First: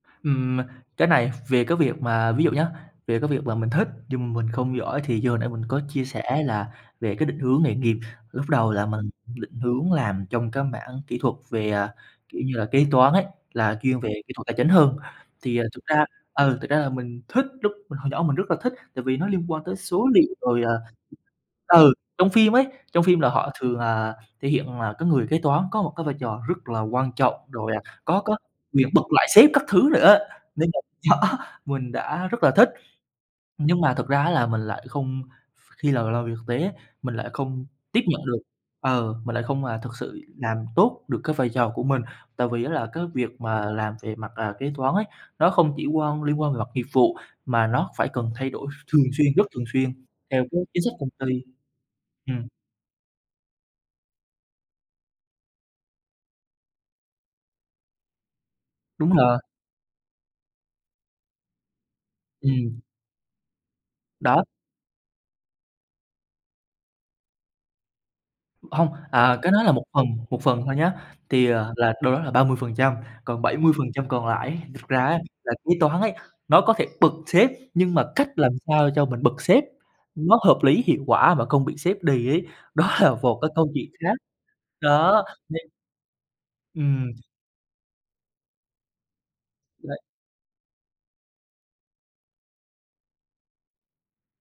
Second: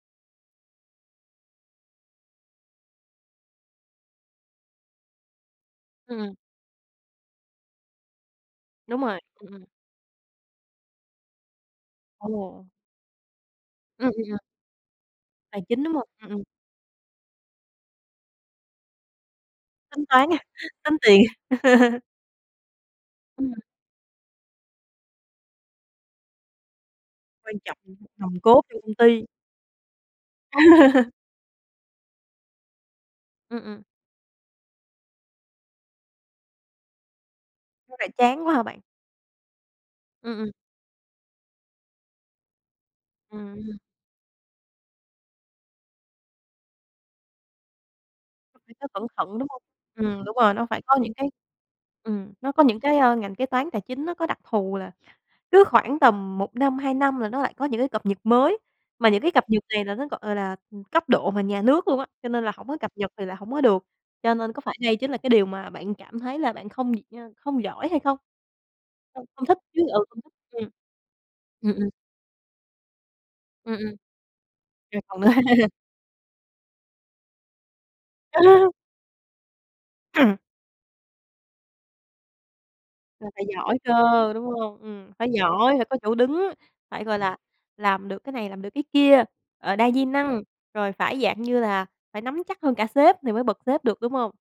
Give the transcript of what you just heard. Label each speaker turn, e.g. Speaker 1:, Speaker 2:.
Speaker 1: Ừm, cái này v về cái việc mà ví dụ nhá, về cái việc mà mình thích nhưng m mình không giỏi thì như hồi nãy mình có chia
Speaker 2: Ừm.
Speaker 1: sẻ là về cái định hướng nghề nghiệp, lúc đầu là
Speaker 2: Đúng
Speaker 1: mình
Speaker 2: rồi, ừm,
Speaker 1: định
Speaker 2: ừm.
Speaker 1: hướng làm trong cái mảng kỹ thuật về, à, kiểu như
Speaker 2: Ồ.
Speaker 1: là, kế toán ấy, là chuyên
Speaker 2: Ừm,
Speaker 1: về
Speaker 2: ừm,
Speaker 1: kỹ
Speaker 2: ừm.
Speaker 1: thuật tài chính hơn. Thì,
Speaker 2: Tài
Speaker 1: à,
Speaker 2: chính,
Speaker 1: thực
Speaker 2: đúng
Speaker 1: ra
Speaker 2: hông? Ừm, ừm.
Speaker 1: ừ, thực ra là mình thích lúc mình hồi nhỏ mình rất là thích, tại vì nó liên quan tới
Speaker 2: Tính
Speaker 1: số
Speaker 2: toán
Speaker 1: liệu,
Speaker 2: ha?
Speaker 1: rồi, à
Speaker 2: Tính tiền.
Speaker 1: ừ, trong phim ấy, trong phim là họ
Speaker 2: Ừm.
Speaker 1: thường, à, thể hiện là cái người kế toán có một cái vai trò rất là quan trọng,
Speaker 2: Quan
Speaker 1: rồi,
Speaker 2: trọng,
Speaker 1: à, có có
Speaker 2: nòng cốt trong
Speaker 1: quyền
Speaker 2: công
Speaker 1: bật
Speaker 2: ty.
Speaker 1: lại sếp các thứ nữa á, nên là, đó, mình đã rất là thích.
Speaker 2: Ừm,
Speaker 1: Nhưng
Speaker 2: ừm.
Speaker 1: mà thực ra á là mình lại không khi là làm việc thực tế ấy, mình lại không
Speaker 2: Nó
Speaker 1: tiếp
Speaker 2: lại
Speaker 1: nhận được
Speaker 2: chán quá hả bạn?
Speaker 1: ừ, mình lại không, à, thực sự
Speaker 2: Ừm, ừm.
Speaker 1: làm tốt được cái vai trò của mình. Tại vì á là cái việc
Speaker 2: Ừm.
Speaker 1: mà làm về mặt, à, kế toán ấy, nó không chỉ quan liên quan về mặt nghiệp vụ mà nó phải cần thay đổi
Speaker 2: Phải nhớ
Speaker 1: ph thường
Speaker 2: cẩn
Speaker 1: xuyên,
Speaker 2: thận,
Speaker 1: rất
Speaker 2: đúng hông?
Speaker 1: thường xuyên
Speaker 2: Ừm, đúng
Speaker 1: theo
Speaker 2: rồi,
Speaker 1: cái
Speaker 2: nó phải
Speaker 1: chính sách
Speaker 2: có
Speaker 1: công
Speaker 2: những cái
Speaker 1: ty.
Speaker 2: ừm,
Speaker 1: Ừm.
Speaker 2: nó có những cái, ơ, ngành kế toán tài chính nó có đặc thù là cứ khoảng tầm 1 năm, 2 năm là nó lại có những cái cập nhật mới, mà
Speaker 1: Đúng
Speaker 2: những cái
Speaker 1: là
Speaker 2: cập nhật này là nó, gọi là, ừm, cấp độ mà nhà nước luôn á, cho nên là hổng có
Speaker 1: Ừm.
Speaker 2: cập nhật thì là hổng có được. Cho
Speaker 1: Đó.
Speaker 2: nên có phải đây chính là cái điều mà bạn cảm thấy là bạn không [unintelligible] không giỏi hay không?
Speaker 1: Hông,
Speaker 2: Không
Speaker 1: à,
Speaker 2: không
Speaker 1: cái
Speaker 2: thích
Speaker 1: đó là
Speaker 2: chứ
Speaker 1: một phần, một
Speaker 2: ừ.
Speaker 1: phần thôi nhá. Thì, à,
Speaker 2: Ừm, ừm.
Speaker 1: là đâu đó là 30%, còn bảy mươi
Speaker 2: Ừm,
Speaker 1: phần
Speaker 2: ừm.
Speaker 1: trăm còn lại ấy, thật
Speaker 2: Ừm,
Speaker 1: ra ấy,
Speaker 2: còn nữa.
Speaker 1: là kế toán ấy, nó có thể bật sếp, nhưng mà cách làm sao cho mình bật sếp nó hợp lý, hiệu quả mà không bị sếp đì ấy, đó là
Speaker 2: Là
Speaker 1: một
Speaker 2: phải
Speaker 1: cái câu
Speaker 2: giỏi
Speaker 1: chuyện
Speaker 2: cơ,
Speaker 1: khác.
Speaker 2: đúng hông? Ừm,
Speaker 1: Đó,
Speaker 2: phải
Speaker 1: nên
Speaker 2: giỏi, phải có chỗ đứng, phải,
Speaker 1: Ừm.
Speaker 2: gọi là, làm được cái này, làm được cái kia, ờ, đa
Speaker 1: Đấy.
Speaker 2: di năng, rồi phải dạng như là phải nắm chắc hơn cả sếp thì mới bật sếp được, đúng hông?